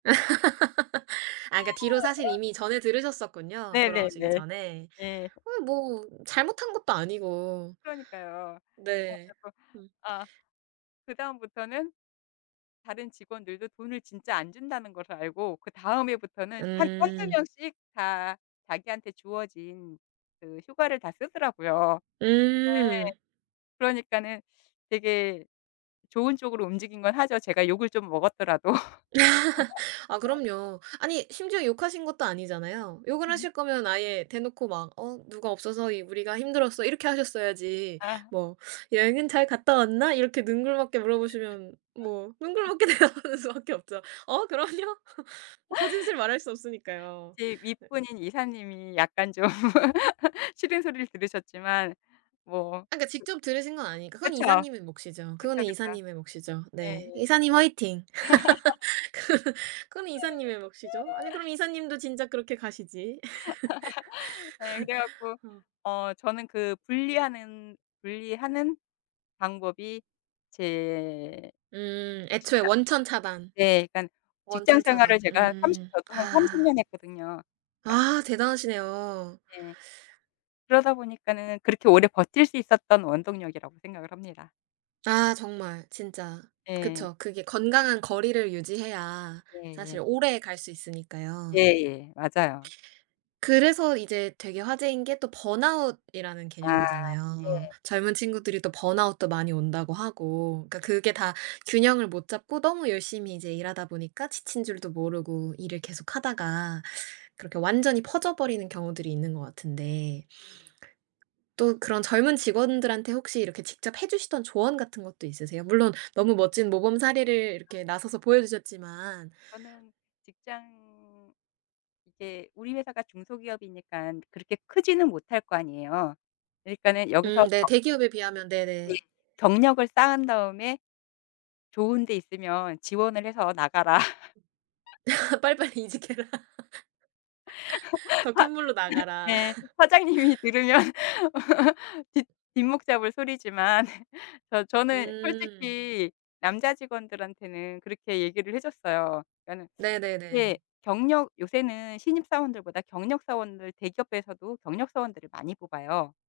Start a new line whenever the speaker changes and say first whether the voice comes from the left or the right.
right: 아 그러니까 뒤로 사실 이미 전해 들으셨었군요, 돌아오시기
left: 네네네.
right: 전에.
left: 예.
right: 아니 뭐 잘못한 것도 아니고.
left: 그러니까요. 어
right: 네.
left: 그리고
right: 음.
left: 아 그다음부터는 다른 직원들도 돈을 진짜 안 준다는 걸 알고 그다음 해부터는 한 1-2
right: 음.
left: 명씩 다 자기한테 주어진 그 휴가를 다 쓰더라고요. 네.
right: 음.
left: 그러니까는 되게 좋은 쪽으로 움직인 거는 하죠, 제가 욕을 좀 먹었더라도.
right: 아 그럼요. 아니 심지어 욕하신 것도 아니잖아요. 욕을 하실 거면 아예 대놓고 막 "어 누가 없어서 이 우리가 힘들었어." 이렇게 하셨어야지,
left: 아.
right: "뭐 여행은 잘 갔다 왔나?" 이렇게 능글맞게 물어 보시면 뭐 능글맞게 대답하는 수밖에 없죠. "어 그럼요." 거짓을 말할 수 없으니까요.
left: 제
right: 네.
left: 윗분인 이사님이 약간 좀 싫은 소리를 들으셨지만 뭐
right: 아 그러니까 직접 들으신 건 아니니까.
left: 그
right: 그건
left: 그쵸.
right: 이사님의 몫이죠. 그건
left: 그쵸, 그쵸.
right: 이사님의 몫이죠. 네.
left: 네.
right: 이사님 화이팅. 그 그건 이사님의 몫이죠. 아니 그럼 이사님도 진작 그렇게 가시지.
left: 예. 그래 갖고
right: 어.
left: 어 저는 그 분리하는 분리하는 방법이 제
right: 음. 애초에
left: 직장
right: 원천 차단,
left: 네 그러니까 직장
right: 원천
left: 생활을
right: 차단.
left: 제가 30
right: 음
left: 저도 한 30
right: 아.
left: 년 했거든요, 그러니까
right: 아 대단하시네요.
left: 네. 그러다 보니까는 그렇게 오래 버틸 수 있었던 원동력이라고 생각을 합니다.
right: 아 정말. 진짜.
left: 예.
right: 그쵸. 그게 건강한 거리를 유지해야 사실
left: 예예.
right: 오래갈 수 있으니까요.
left: 예예. 맞아요.
right: 그래서 이제 되게 화제인 게 또 번아웃이라는
left: 아.
right: 개념이잖아요.
left: 네.
right: 젊은 친구들이 또 번아웃도 많이 온다고 하고. 그러니까
left: 네.
right: 그게 다 균형을 못 잡고 너무 열심히 이제 일하다 보니까 지친 줄도 모르고 일을 계속 하다가 그렇게 완전히 퍼져버리는 경우들이 있는 것 같은데
left: 음.
right: 또 그런 젊은 직원들한테 혹시 이렇게 직접 해 주시던 조언 같은 것도 있으세요? 물론 너무 멋진 모범 사례를
left: 아.
right: 이렇게 나서서 보여주셨지만.
left: 저는 직장 이제 우리 회사가 중소기업이니까 그렇게 크지는 못할 거 아니에요. 그러니까는
right: 음
left: 여기서
right: 네.
left: 더
right: 대기업에 비하면.
left: 네.
right: 네네.
left: "경력을 쌓은 다음에 좋은 데 있으면 지원을 해서 나가라."
right: 빨리빨리 이직해라.
left: 사
right: 더 큰 물로 나가라.
left: 네 사장님이 들으면 뒷 뒷목 잡을 소리지만 저 저는
right: 음.
left: 솔직히 남자 직원들한테는 그렇게 얘기를 해 줬어요. 그러니까는 예
right: 네네네.
left: 경력 요새는 신입 사원들보다 경력 사원들, 대기업에서도 경력 사원들을 많이 뽑아요.